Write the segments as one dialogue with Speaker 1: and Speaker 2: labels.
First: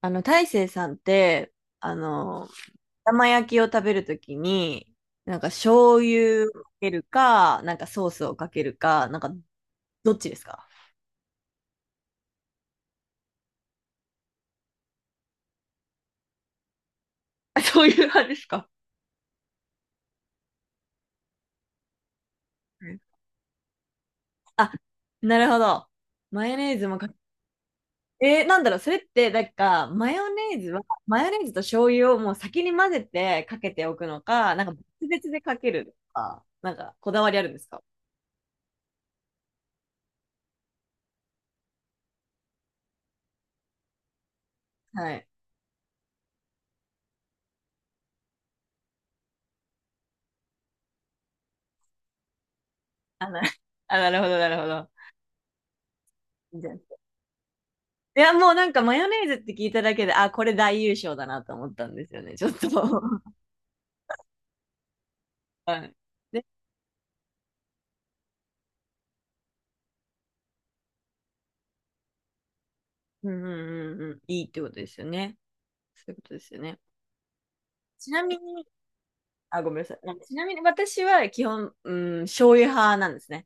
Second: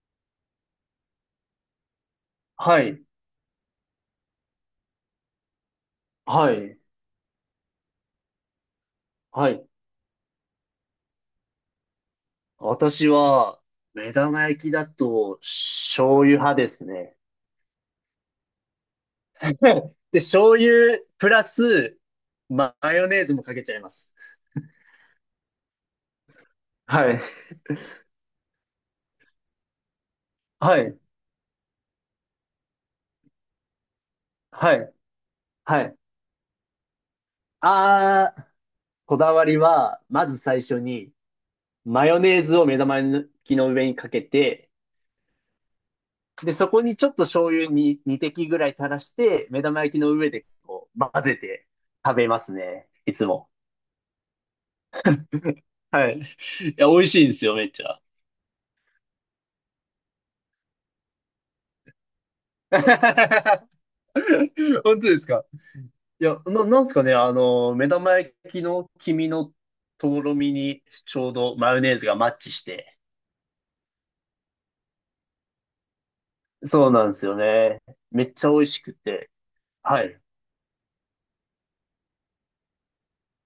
Speaker 1: 大成さんって、あの、
Speaker 2: はい、
Speaker 1: 玉焼きを食べるときに、なんか醤油を
Speaker 2: は
Speaker 1: か
Speaker 2: い、
Speaker 1: けるか、なんかソースをかけるか、なんか
Speaker 2: はい。
Speaker 1: どっちですか？
Speaker 2: 私は、目玉焼きだと、醤油派ですね。
Speaker 1: あ、 そういう派ですか？
Speaker 2: で、醤油プラス、マ
Speaker 1: うん。
Speaker 2: ヨネーズもかけちゃいます。
Speaker 1: あ、なるほど。マヨネーズもか
Speaker 2: は
Speaker 1: け、
Speaker 2: い、
Speaker 1: なんだろう、それって、なんか、マヨネーズ
Speaker 2: は
Speaker 1: は、
Speaker 2: い、
Speaker 1: マヨネーズと醤油をもう先に混ぜてかけておくのか、なんか
Speaker 2: はい、
Speaker 1: 別々でかけ
Speaker 2: は
Speaker 1: るの
Speaker 2: い。
Speaker 1: か、なんかこだわりあるんですか？
Speaker 2: あー、こだわりは、まず最初に、マヨネーズを目玉焼きの上にかけて、
Speaker 1: はい。
Speaker 2: で、そこにちょっと醤油に2滴ぐらい垂らして、目玉焼きの上でこう混ぜて食べますね。いつ
Speaker 1: あ、
Speaker 2: も。
Speaker 1: あ、なるほど、なるほど。
Speaker 2: はい。いや、美味しいんですよ、めっちゃ。
Speaker 1: いや、もうなんかマヨネーズって聞いただけで、あ、これ大優勝だなと思ったんですよね、ちょっと。
Speaker 2: 本当ですか？
Speaker 1: はい。
Speaker 2: いや、
Speaker 1: で、
Speaker 2: なんすかね、目玉焼きの黄身のとろみにちょうどマヨネーズがマッチして。
Speaker 1: うんうんうんうん、いいってことですよね。そういうことですよね。
Speaker 2: そうなんですよね。
Speaker 1: ちな
Speaker 2: めっ
Speaker 1: み
Speaker 2: ちゃ美
Speaker 1: に、
Speaker 2: 味しくて。
Speaker 1: あ、ごめんなさい。
Speaker 2: はい。
Speaker 1: ちなみに私は基本、うん、醤油派なんですね。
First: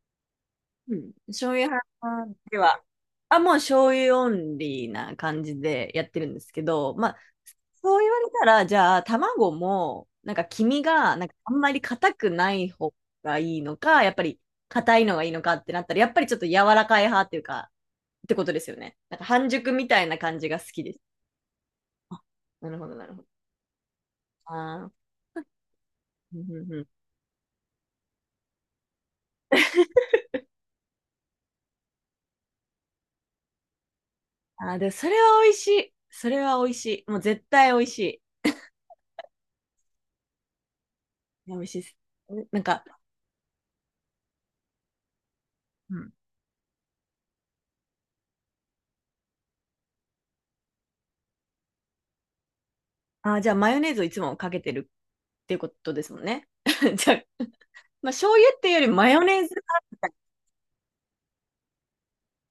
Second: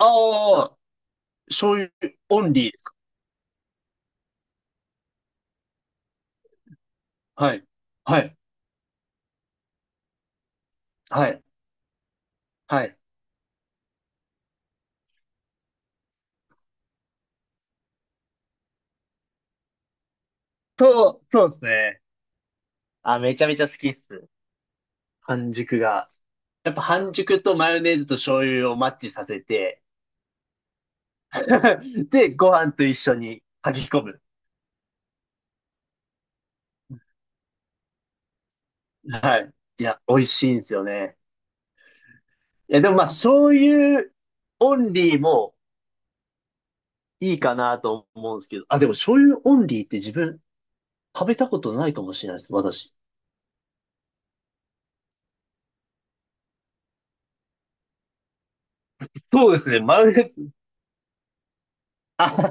Speaker 2: ああ、
Speaker 1: うん。醤油
Speaker 2: 醤
Speaker 1: 派
Speaker 2: 油オン
Speaker 1: で
Speaker 2: リーで
Speaker 1: は、
Speaker 2: すか？
Speaker 1: あ、もう醤油オンリーな感じでやってるんですけど、まあ、
Speaker 2: はい。
Speaker 1: そう言わ
Speaker 2: は
Speaker 1: れ
Speaker 2: い。
Speaker 1: たら、じゃあ、卵も、なんか黄身が、な
Speaker 2: は
Speaker 1: んか
Speaker 2: い。
Speaker 1: あんまり硬くない
Speaker 2: は
Speaker 1: 方
Speaker 2: い。
Speaker 1: がいいのか、やっぱり硬いのがいいのかってなったら、やっぱりちょっと柔らかい派っていうか、ってことですよね。なんか半熟みたいな感じが好きです。
Speaker 2: そうですね。
Speaker 1: あ、なるほど、なる
Speaker 2: あ、
Speaker 1: ほど。
Speaker 2: めちゃめちゃ好きっす。
Speaker 1: あー、
Speaker 2: 半熟が。
Speaker 1: うんう
Speaker 2: や
Speaker 1: ん
Speaker 2: っ
Speaker 1: う
Speaker 2: ぱ
Speaker 1: ん。
Speaker 2: 半熟とマヨネーズと醤油をマッチさせて、で、ご飯と一緒に炊き込む。
Speaker 1: あー、で、それは美味しい。それは美味しい。もう絶対美味しい。
Speaker 2: はい。いや、美味しいんですよね。
Speaker 1: いや、美味しいです。なん
Speaker 2: いや、
Speaker 1: か、
Speaker 2: でもまあ、醤油オンリーも
Speaker 1: うん。
Speaker 2: いいかなと思うんですけど、あ、でも醤油オンリーって自分食べたことないかもしれないです、私。
Speaker 1: あー、じゃあマヨネーズをいつもかけてるっていうことですもんね。じゃあ、まあ、醤油っていうよりマヨネー
Speaker 2: そう
Speaker 1: ズ
Speaker 2: で
Speaker 1: が
Speaker 2: す
Speaker 1: あ
Speaker 2: ね、
Speaker 1: るみ
Speaker 2: マ
Speaker 1: た
Speaker 2: ヨ
Speaker 1: い
Speaker 2: ネーズ。あ、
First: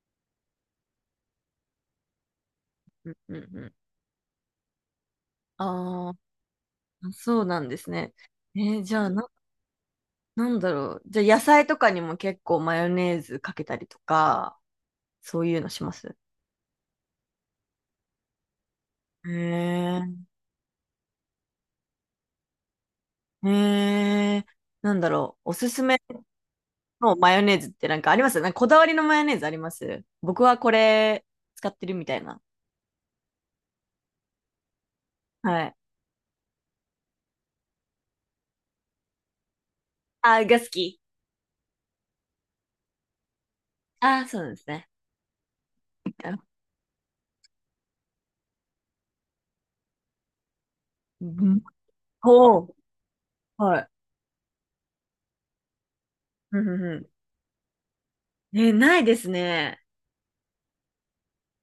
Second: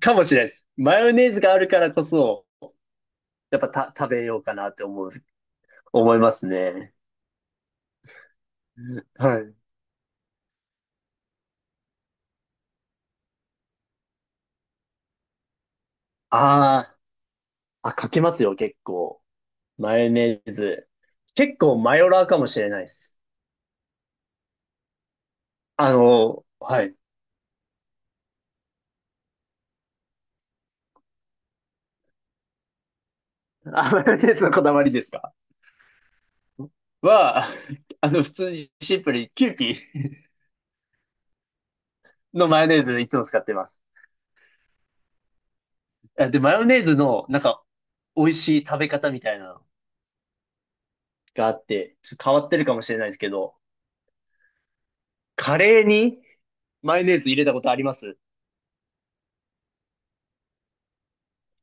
Speaker 2: かもしれないです。マヨネーズがあるからこそ、
Speaker 1: な。うんう
Speaker 2: やっぱ
Speaker 1: ん。
Speaker 2: 食べようかなって
Speaker 1: あ
Speaker 2: 思いますね。
Speaker 1: あ、そうなんですね。じゃあ、
Speaker 2: はい。
Speaker 1: なんだろう。じゃあ野菜とかにも結構マヨネーズかけたりとか、そういうのします？
Speaker 2: あーあ、かけますよ、結構。
Speaker 1: へ
Speaker 2: マ
Speaker 1: え、
Speaker 2: ヨネーズ。結構マヨラーかもしれないです。
Speaker 1: へえ、なんだろう。おすすめ
Speaker 2: はい。
Speaker 1: のマヨネーズってなんかあります？なんかこだわりのマヨネーズあります？僕はこれ使ってるみたいな。
Speaker 2: あ、マヨネーズのこだわりですか？
Speaker 1: はい。
Speaker 2: は、普通にシンプルにキューピー
Speaker 1: あー、が好き。
Speaker 2: のマヨネーズいつも使ってます。
Speaker 1: ああ、そうなんですね。
Speaker 2: あで、マヨネーズの、なんか、美味しい食べ方みたいなの
Speaker 1: う
Speaker 2: があ
Speaker 1: ん。
Speaker 2: って、ちょっと変わって
Speaker 1: お
Speaker 2: るか
Speaker 1: ー、
Speaker 2: もしれないですけど、
Speaker 1: はい。
Speaker 2: カレーに
Speaker 1: うんうん
Speaker 2: マヨ
Speaker 1: う
Speaker 2: ネーズ入れたことあります？
Speaker 1: ん。え、ないですね。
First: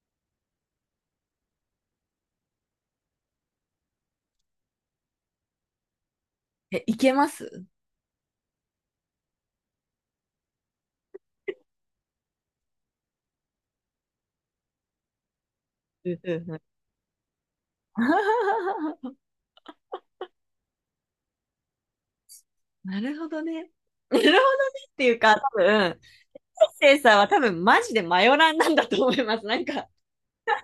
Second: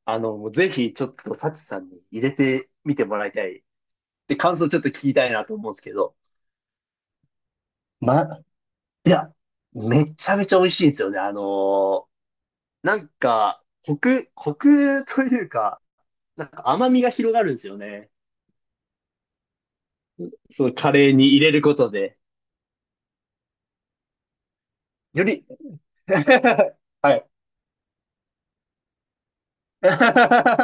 Speaker 2: もうぜひ、ちょっと、サチさんに入れてみてもらいたい。で、感想ちょっと聞きたいなと思うんですけど、
Speaker 1: え、いけます？
Speaker 2: ま、いや、めちゃめちゃ美味しいんですよね。なんか、コクというか、
Speaker 1: うんう
Speaker 2: なん
Speaker 1: んうん。
Speaker 2: か甘みが広がるんですよね。そのカレーに入れることで。
Speaker 1: なるほどね。なるほどねっていう
Speaker 2: よ
Speaker 1: か、多
Speaker 2: り、
Speaker 1: 分、セイ
Speaker 2: は
Speaker 1: さん
Speaker 2: い。
Speaker 1: は多分マジでマヨラーなんだと思います。なん か、
Speaker 2: 確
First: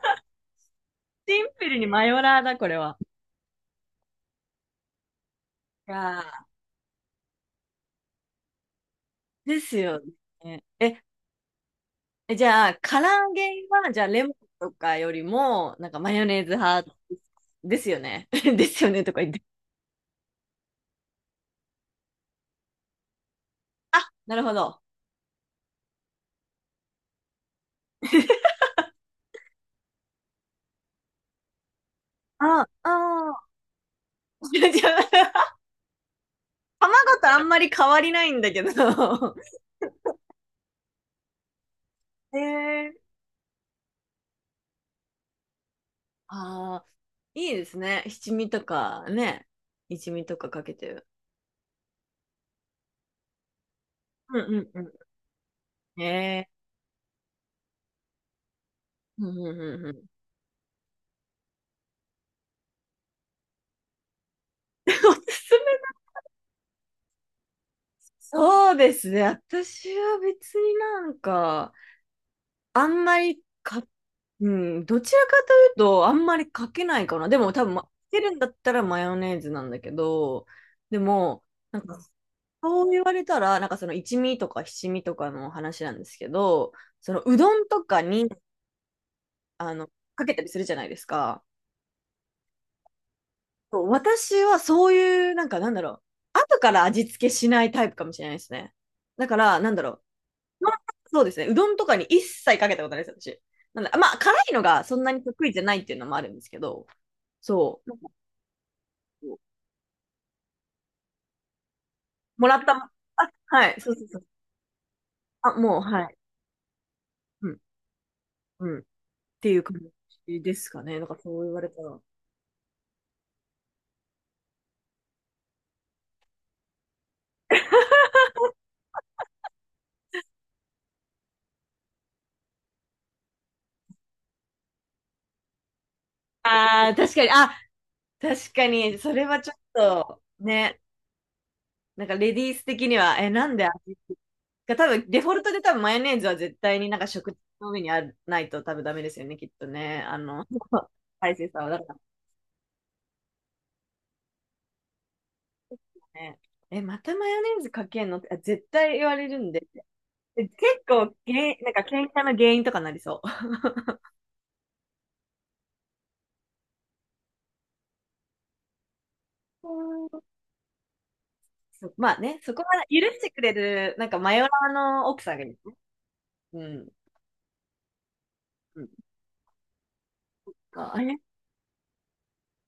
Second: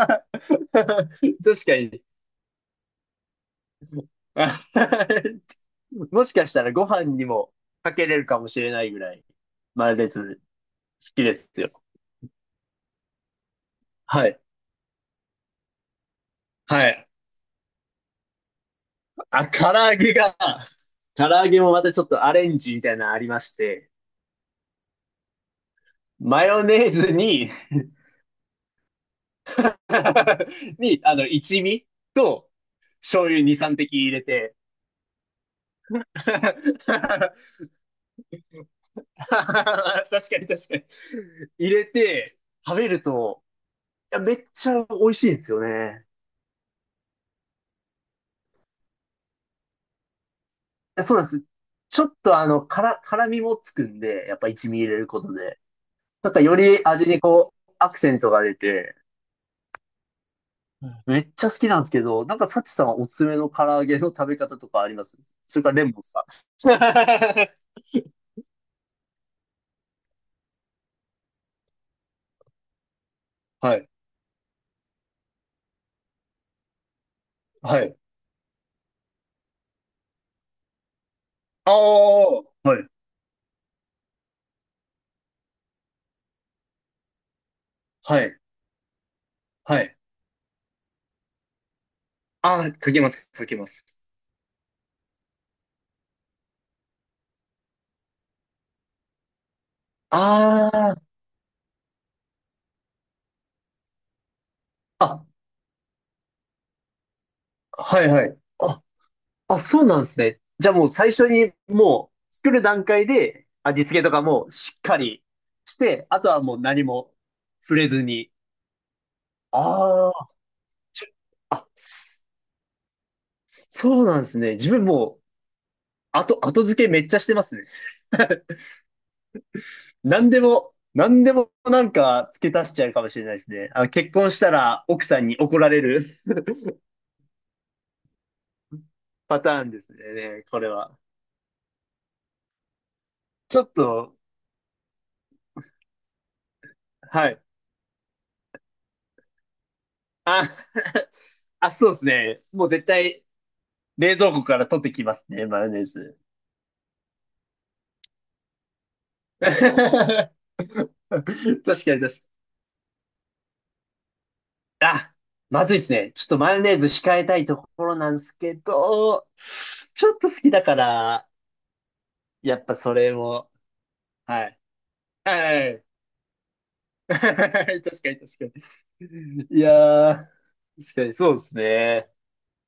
Speaker 1: シンプ
Speaker 2: か
Speaker 1: ルにマ
Speaker 2: に。
Speaker 1: ヨラーだ、これは。いや
Speaker 2: もしかしたらご飯にもかけれるかもしれないぐらい、
Speaker 1: ーです
Speaker 2: マ
Speaker 1: よ
Speaker 2: レ好
Speaker 1: ね。え、
Speaker 2: きですよ。
Speaker 1: えじゃあ、唐揚げは、じゃあ、レ
Speaker 2: は
Speaker 1: モン
Speaker 2: い。
Speaker 1: とかよりも、なんかマヨネーズ
Speaker 2: は
Speaker 1: 派
Speaker 2: い。
Speaker 1: ですよね。ですよねとか言って。
Speaker 2: あ、唐揚げもまたちょっとアレンジみたいなのありまして、
Speaker 1: なるほど。
Speaker 2: マヨネーズに 一味と、
Speaker 1: あ、あ
Speaker 2: 醤油
Speaker 1: あ、
Speaker 2: 2、3滴入れ て。
Speaker 1: じゃあ
Speaker 2: 確
Speaker 1: 卵とあんまり変わりないんだけど。
Speaker 2: かに確かに。入れ
Speaker 1: へ
Speaker 2: て、食べる
Speaker 1: ー。
Speaker 2: と、いや、めっちゃ美味しいんですよね。
Speaker 1: ああ、いいですね。七味とかね。一味とかかけて
Speaker 2: いや
Speaker 1: る。
Speaker 2: そうなんです。ちょっと辛みもつくんで、や
Speaker 1: う
Speaker 2: っぱ
Speaker 1: んう
Speaker 2: 一
Speaker 1: ん
Speaker 2: 味入
Speaker 1: う
Speaker 2: れることで。
Speaker 1: ん。
Speaker 2: なん
Speaker 1: へ
Speaker 2: か
Speaker 1: え
Speaker 2: より味にこう、アクセントが出て、
Speaker 1: ー、うんうんうんうん。
Speaker 2: うんめっちゃ好きなんですけど、なんかサチさんはおすすめの唐揚げの食べ方とかあります？それからレモンですか？
Speaker 1: そうですね。私は別になんか、あんまり
Speaker 2: は
Speaker 1: か、
Speaker 2: い。
Speaker 1: うん、どちらかというと、あんまりかけないかな。でも多分、ま
Speaker 2: は
Speaker 1: か
Speaker 2: い。
Speaker 1: けるんだったらマヨネーズなんだけど、でも、
Speaker 2: ああ、
Speaker 1: なんか
Speaker 2: は
Speaker 1: そ
Speaker 2: い。
Speaker 1: う言われたら、なんかその一味とか七味とかの話なんですけど、そのうどんとか
Speaker 2: は
Speaker 1: に
Speaker 2: い。
Speaker 1: あ
Speaker 2: は
Speaker 1: の
Speaker 2: い。
Speaker 1: かけたりするじゃないですか。
Speaker 2: ああ、かけます、かけま
Speaker 1: そう、
Speaker 2: す。
Speaker 1: 私はそういう、なんかなんだろう、後から味付けしないタイプかもしれないですね。だから、なんだろう、まあ、
Speaker 2: あ
Speaker 1: そうですね、うどんとかに一切かけたことないです、私。なんだ、まあ、辛いのがそん
Speaker 2: あ、
Speaker 1: なに
Speaker 2: あ、
Speaker 1: 得意じゃないっていうのもあるんですけど、そう、なん
Speaker 2: は
Speaker 1: か
Speaker 2: いはい。あ、
Speaker 1: こ
Speaker 2: あ、そうなんですね。じゃあもう最初にもう
Speaker 1: うも
Speaker 2: 作
Speaker 1: ら
Speaker 2: る
Speaker 1: った、
Speaker 2: 段階
Speaker 1: あ、
Speaker 2: で
Speaker 1: はい、
Speaker 2: 味
Speaker 1: そう
Speaker 2: 付け
Speaker 1: そう
Speaker 2: と
Speaker 1: そ
Speaker 2: か
Speaker 1: う、
Speaker 2: もしっかり
Speaker 1: あ、
Speaker 2: し
Speaker 1: もう、は
Speaker 2: て、
Speaker 1: い、
Speaker 2: あとはもう何も
Speaker 1: うん、
Speaker 2: 触れずに。
Speaker 1: うん、っていう感
Speaker 2: ああ、
Speaker 1: じですかね。
Speaker 2: ち
Speaker 1: なん
Speaker 2: ょ
Speaker 1: かそう言わ
Speaker 2: あ、
Speaker 1: れたら。
Speaker 2: そそうなんですね。自分もう後付けめっちゃしてますね。何でも、何でもなんか付け足しちゃうかもしれないですね。結婚したら奥さんに怒られる
Speaker 1: ああ、確かに、あ、確かに、それ は
Speaker 2: パ
Speaker 1: ちょっ
Speaker 2: ターンです
Speaker 1: と、
Speaker 2: ね、これ
Speaker 1: ね、
Speaker 2: は。
Speaker 1: なんかレディース的には、なん
Speaker 2: ち
Speaker 1: で
Speaker 2: ょ
Speaker 1: 味
Speaker 2: っと、
Speaker 1: が多分、デフォルトで多分マヨネーズは絶対になんか
Speaker 2: は
Speaker 1: 食卓
Speaker 2: い。
Speaker 1: の上にある、ないと多分ダメですよね、きっとね。
Speaker 2: あ、
Speaker 1: 大勢さ んは
Speaker 2: あ、
Speaker 1: だ
Speaker 2: そう
Speaker 1: か
Speaker 2: で
Speaker 1: ら
Speaker 2: すね。もう絶対冷蔵庫から取ってきますね、マヨネーズ。
Speaker 1: ね。え、またマヨネーズかけんのって、あ、絶対言われる ん
Speaker 2: 確
Speaker 1: で。
Speaker 2: か
Speaker 1: え、結構げん
Speaker 2: に
Speaker 1: なんか
Speaker 2: 確か
Speaker 1: 喧嘩
Speaker 2: に。
Speaker 1: の原因とかなりそ
Speaker 2: あ、まずいですね。ちょっとマヨネーズ控えたいところなんですけど、
Speaker 1: う。う
Speaker 2: ち
Speaker 1: ん。
Speaker 2: ょっ と好きだから、
Speaker 1: まあね、そ
Speaker 2: や
Speaker 1: こ
Speaker 2: っ
Speaker 1: は
Speaker 2: ぱそ
Speaker 1: 許
Speaker 2: れ
Speaker 1: してく
Speaker 2: も、
Speaker 1: れる、なんかマ
Speaker 2: は
Speaker 1: ヨラ
Speaker 2: い。
Speaker 1: ーの奥さんがいる。
Speaker 2: はい。
Speaker 1: うん。
Speaker 2: 確かに確か
Speaker 1: うん、
Speaker 2: に。いやー、
Speaker 1: あ
Speaker 2: 確
Speaker 1: あ
Speaker 2: かに
Speaker 1: れ、
Speaker 2: そうですね。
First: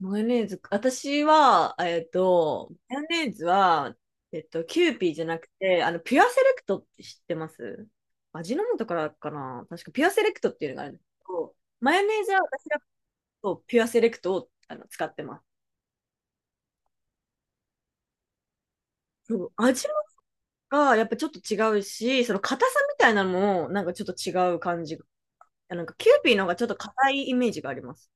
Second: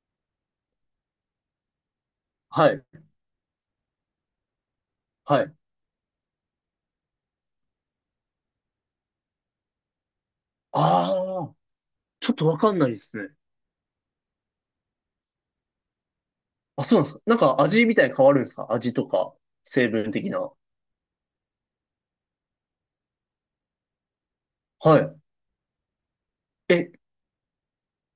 Speaker 1: マヨネーズ、私は、
Speaker 2: はい。
Speaker 1: マヨネーズは、キューピーじゃな
Speaker 2: は
Speaker 1: く
Speaker 2: い。
Speaker 1: て、ピュアセレクトって知ってます？味の素からかな、確かピュアセレクトっていうのがあるんですけ
Speaker 2: あー、
Speaker 1: ど、マヨネー
Speaker 2: ちょ
Speaker 1: ズ
Speaker 2: っ
Speaker 1: は
Speaker 2: とわ
Speaker 1: 私
Speaker 2: かん
Speaker 1: だ
Speaker 2: ないですね。
Speaker 1: とピュアセレクトを使ってます。
Speaker 2: あ、そうなんですか。なんか味みたいに変わるんですか？味とか、
Speaker 1: そう、味
Speaker 2: 成分的な。
Speaker 1: がやっぱちょっと違うし、その硬さみたいなのもなんかちょっと違う感じ。
Speaker 2: は
Speaker 1: あ、なんかキューピーの方がちょっ
Speaker 2: い。
Speaker 1: と
Speaker 2: え、
Speaker 1: 硬いイメージがあります。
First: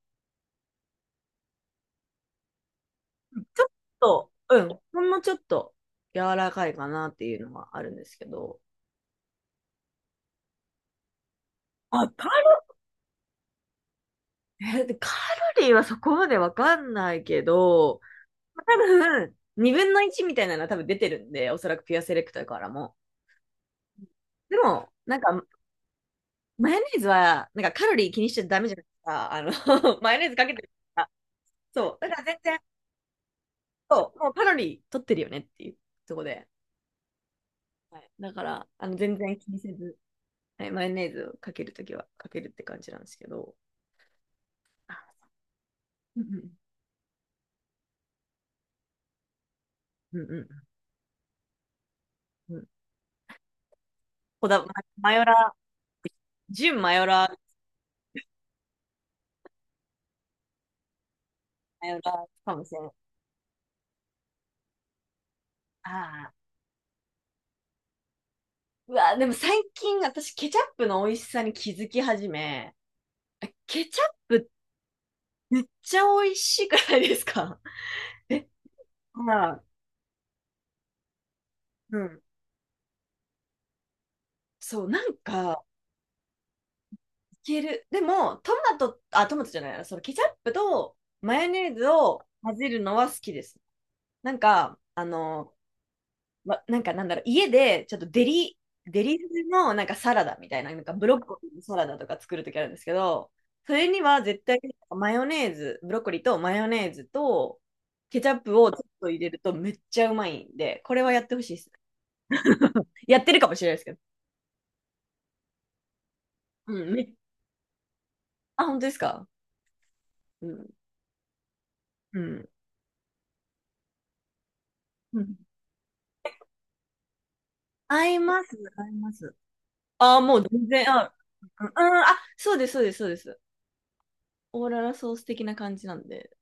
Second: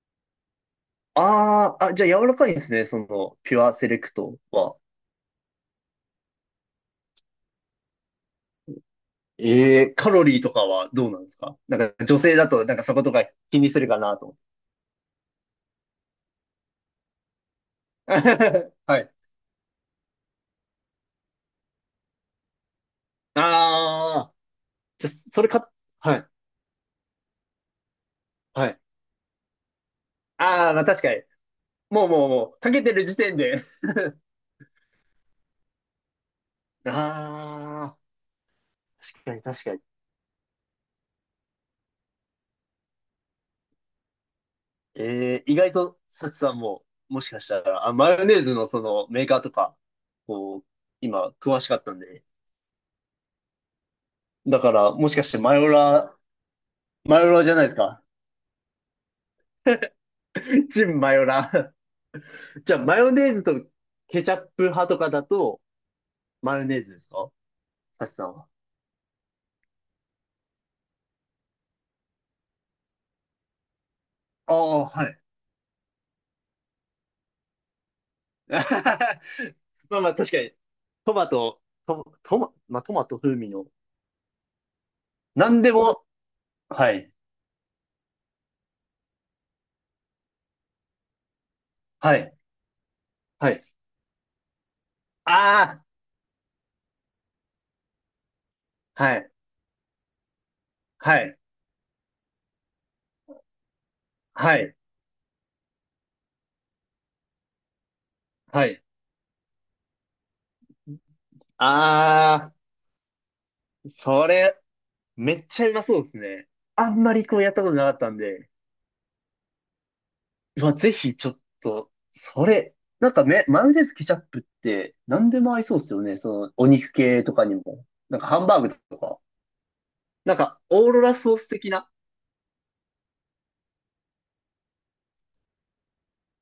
Speaker 2: あー、あ、じゃあ柔らかいんですね。その、ピ
Speaker 1: ち
Speaker 2: ュ
Speaker 1: ょっ
Speaker 2: アセレク
Speaker 1: と、
Speaker 2: ト
Speaker 1: う
Speaker 2: は。
Speaker 1: ん、ほんのちょっと柔らかいかなっていうのはあるんですけど。
Speaker 2: カロリーとかはどうなんですか？なんか
Speaker 1: あ、
Speaker 2: 女性だと、なんかそことか気にするかなと思って。
Speaker 1: え、でカロリーはそこまでわかんないけど、多
Speaker 2: はい。
Speaker 1: 分、2分の1みたいなのは多分出てるんで、おそらくピュアセレクトからも。
Speaker 2: あ
Speaker 1: でも、
Speaker 2: ー、じ
Speaker 1: なん
Speaker 2: ゃ、
Speaker 1: か、
Speaker 2: それか、はい、
Speaker 1: マヨネーズは、なんかカロリー気にしちゃダ
Speaker 2: は
Speaker 1: メじゃ
Speaker 2: い。
Speaker 1: ないですか。マヨネーズかけてる
Speaker 2: あー、まあ
Speaker 1: か
Speaker 2: 確
Speaker 1: ら。
Speaker 2: かに。
Speaker 1: そう。
Speaker 2: もう
Speaker 1: だから
Speaker 2: もう
Speaker 1: 全
Speaker 2: も
Speaker 1: 然、
Speaker 2: う、かけてる時点で。
Speaker 1: そう、もうカロリー取ってるよねっていうとこで。
Speaker 2: あ
Speaker 1: はい、だから、
Speaker 2: ー、
Speaker 1: 全
Speaker 2: 確か
Speaker 1: 然
Speaker 2: に
Speaker 1: 気に
Speaker 2: 確
Speaker 1: せ
Speaker 2: かに。
Speaker 1: ず、はい、マヨネーズをかけるときはかけるって感じなんですけど。あ、
Speaker 2: 意外と、
Speaker 1: う
Speaker 2: サチさ
Speaker 1: ん
Speaker 2: んも、もしかしたら、あ、マヨネーズのそのメーカーとか、
Speaker 1: うんうん
Speaker 2: こ
Speaker 1: う
Speaker 2: う、今、詳しかったんで。
Speaker 1: んうん。
Speaker 2: だ
Speaker 1: ま
Speaker 2: から、も
Speaker 1: マ
Speaker 2: しか
Speaker 1: ヨ
Speaker 2: して
Speaker 1: ラー、純マヨ
Speaker 2: マ
Speaker 1: ラ
Speaker 2: ヨラーじゃ
Speaker 1: ー、
Speaker 2: ないですか。チンマヨラー。
Speaker 1: マヨラーかも し
Speaker 2: じゃあ、
Speaker 1: れない。
Speaker 2: マヨネーズとケチャップ派とかだと、
Speaker 1: ああ。
Speaker 2: マヨネーズですか？サチさんは。
Speaker 1: うわ、でも最近私ケチャップの美味しさに気づき始め、ケチャップ
Speaker 2: ああ、はい。
Speaker 1: めっちゃ美味しくないですか？ え、まあ、
Speaker 2: まあまあ、確かに、トマト、
Speaker 1: うん。
Speaker 2: まあ、トマト風味の、
Speaker 1: そう、なん
Speaker 2: なん
Speaker 1: か、
Speaker 2: でも、はい、
Speaker 1: いける。でも、トマト、あ、トマトじゃないな、そのケチャップとマヨネーズ
Speaker 2: は
Speaker 1: を
Speaker 2: い、
Speaker 1: 混ぜるのは好きで
Speaker 2: は
Speaker 1: す。
Speaker 2: い。
Speaker 1: なんか、
Speaker 2: あ
Speaker 1: ま、なんかなんだろう、家でちょっとデリ、デ
Speaker 2: あ、は
Speaker 1: リ
Speaker 2: い、
Speaker 1: のなんかサラダみたいな、なんかブ
Speaker 2: は
Speaker 1: ロッ
Speaker 2: い、
Speaker 1: コリーのサラダとか作るときあるんですけど、それには絶
Speaker 2: は
Speaker 1: 対
Speaker 2: い、
Speaker 1: マヨネーズ、ブロッコリーとマヨネーズとケチャップ
Speaker 2: は
Speaker 1: をちょ
Speaker 2: い。
Speaker 1: っと入れるとめっちゃうまいんで、これはやってほしいです。
Speaker 2: あ
Speaker 1: やってるかもしれないです
Speaker 2: ー、
Speaker 1: けど。
Speaker 2: それ、めっちゃうまそうですね。
Speaker 1: う
Speaker 2: あ
Speaker 1: ん、
Speaker 2: んまりこうやったことなかったんで、
Speaker 1: あ、本当ですか？う
Speaker 2: う
Speaker 1: ん。
Speaker 2: わ、ぜひちょっと、
Speaker 1: う
Speaker 2: そ
Speaker 1: ん。
Speaker 2: れ、なんかマヨネーズケチャップって
Speaker 1: う
Speaker 2: 何
Speaker 1: ん、
Speaker 2: でも合いそうですよね。その、お肉系とかにも。
Speaker 1: 合い
Speaker 2: なんかハ
Speaker 1: ま
Speaker 2: ン
Speaker 1: す。
Speaker 2: バーグ
Speaker 1: 合い
Speaker 2: と
Speaker 1: ま
Speaker 2: か。
Speaker 1: す。ああ、
Speaker 2: な
Speaker 1: も
Speaker 2: ん
Speaker 1: う
Speaker 2: か、
Speaker 1: 全
Speaker 2: オ
Speaker 1: 然、
Speaker 2: ーロ
Speaker 1: あ、
Speaker 2: ラソース
Speaker 1: うん、
Speaker 2: 的な
Speaker 1: うん、あ、そうです、そうです、そうです。オーララソース的な感じなんで、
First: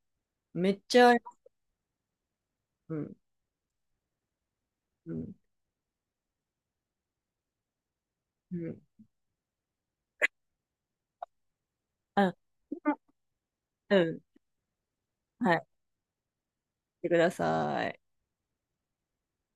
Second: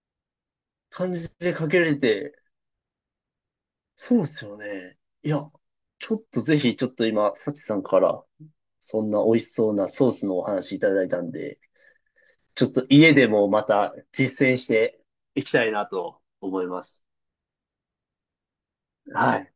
Speaker 1: めっちゃ
Speaker 2: 感
Speaker 1: 合い
Speaker 2: じ
Speaker 1: ます、
Speaker 2: でかけられて、
Speaker 1: うん、
Speaker 2: そうですよね。
Speaker 1: う
Speaker 2: い
Speaker 1: ん、
Speaker 2: や、ちょっとぜひ、ちょっと今、サチさんから、
Speaker 1: うん。
Speaker 2: そんな美味しそうなソースのお話いただいたんで、
Speaker 1: うん。
Speaker 2: ちょっと家でもまた
Speaker 1: うん。
Speaker 2: 実践していき
Speaker 1: はい。
Speaker 2: たいなと思います。
Speaker 1: してください。
Speaker 2: はい。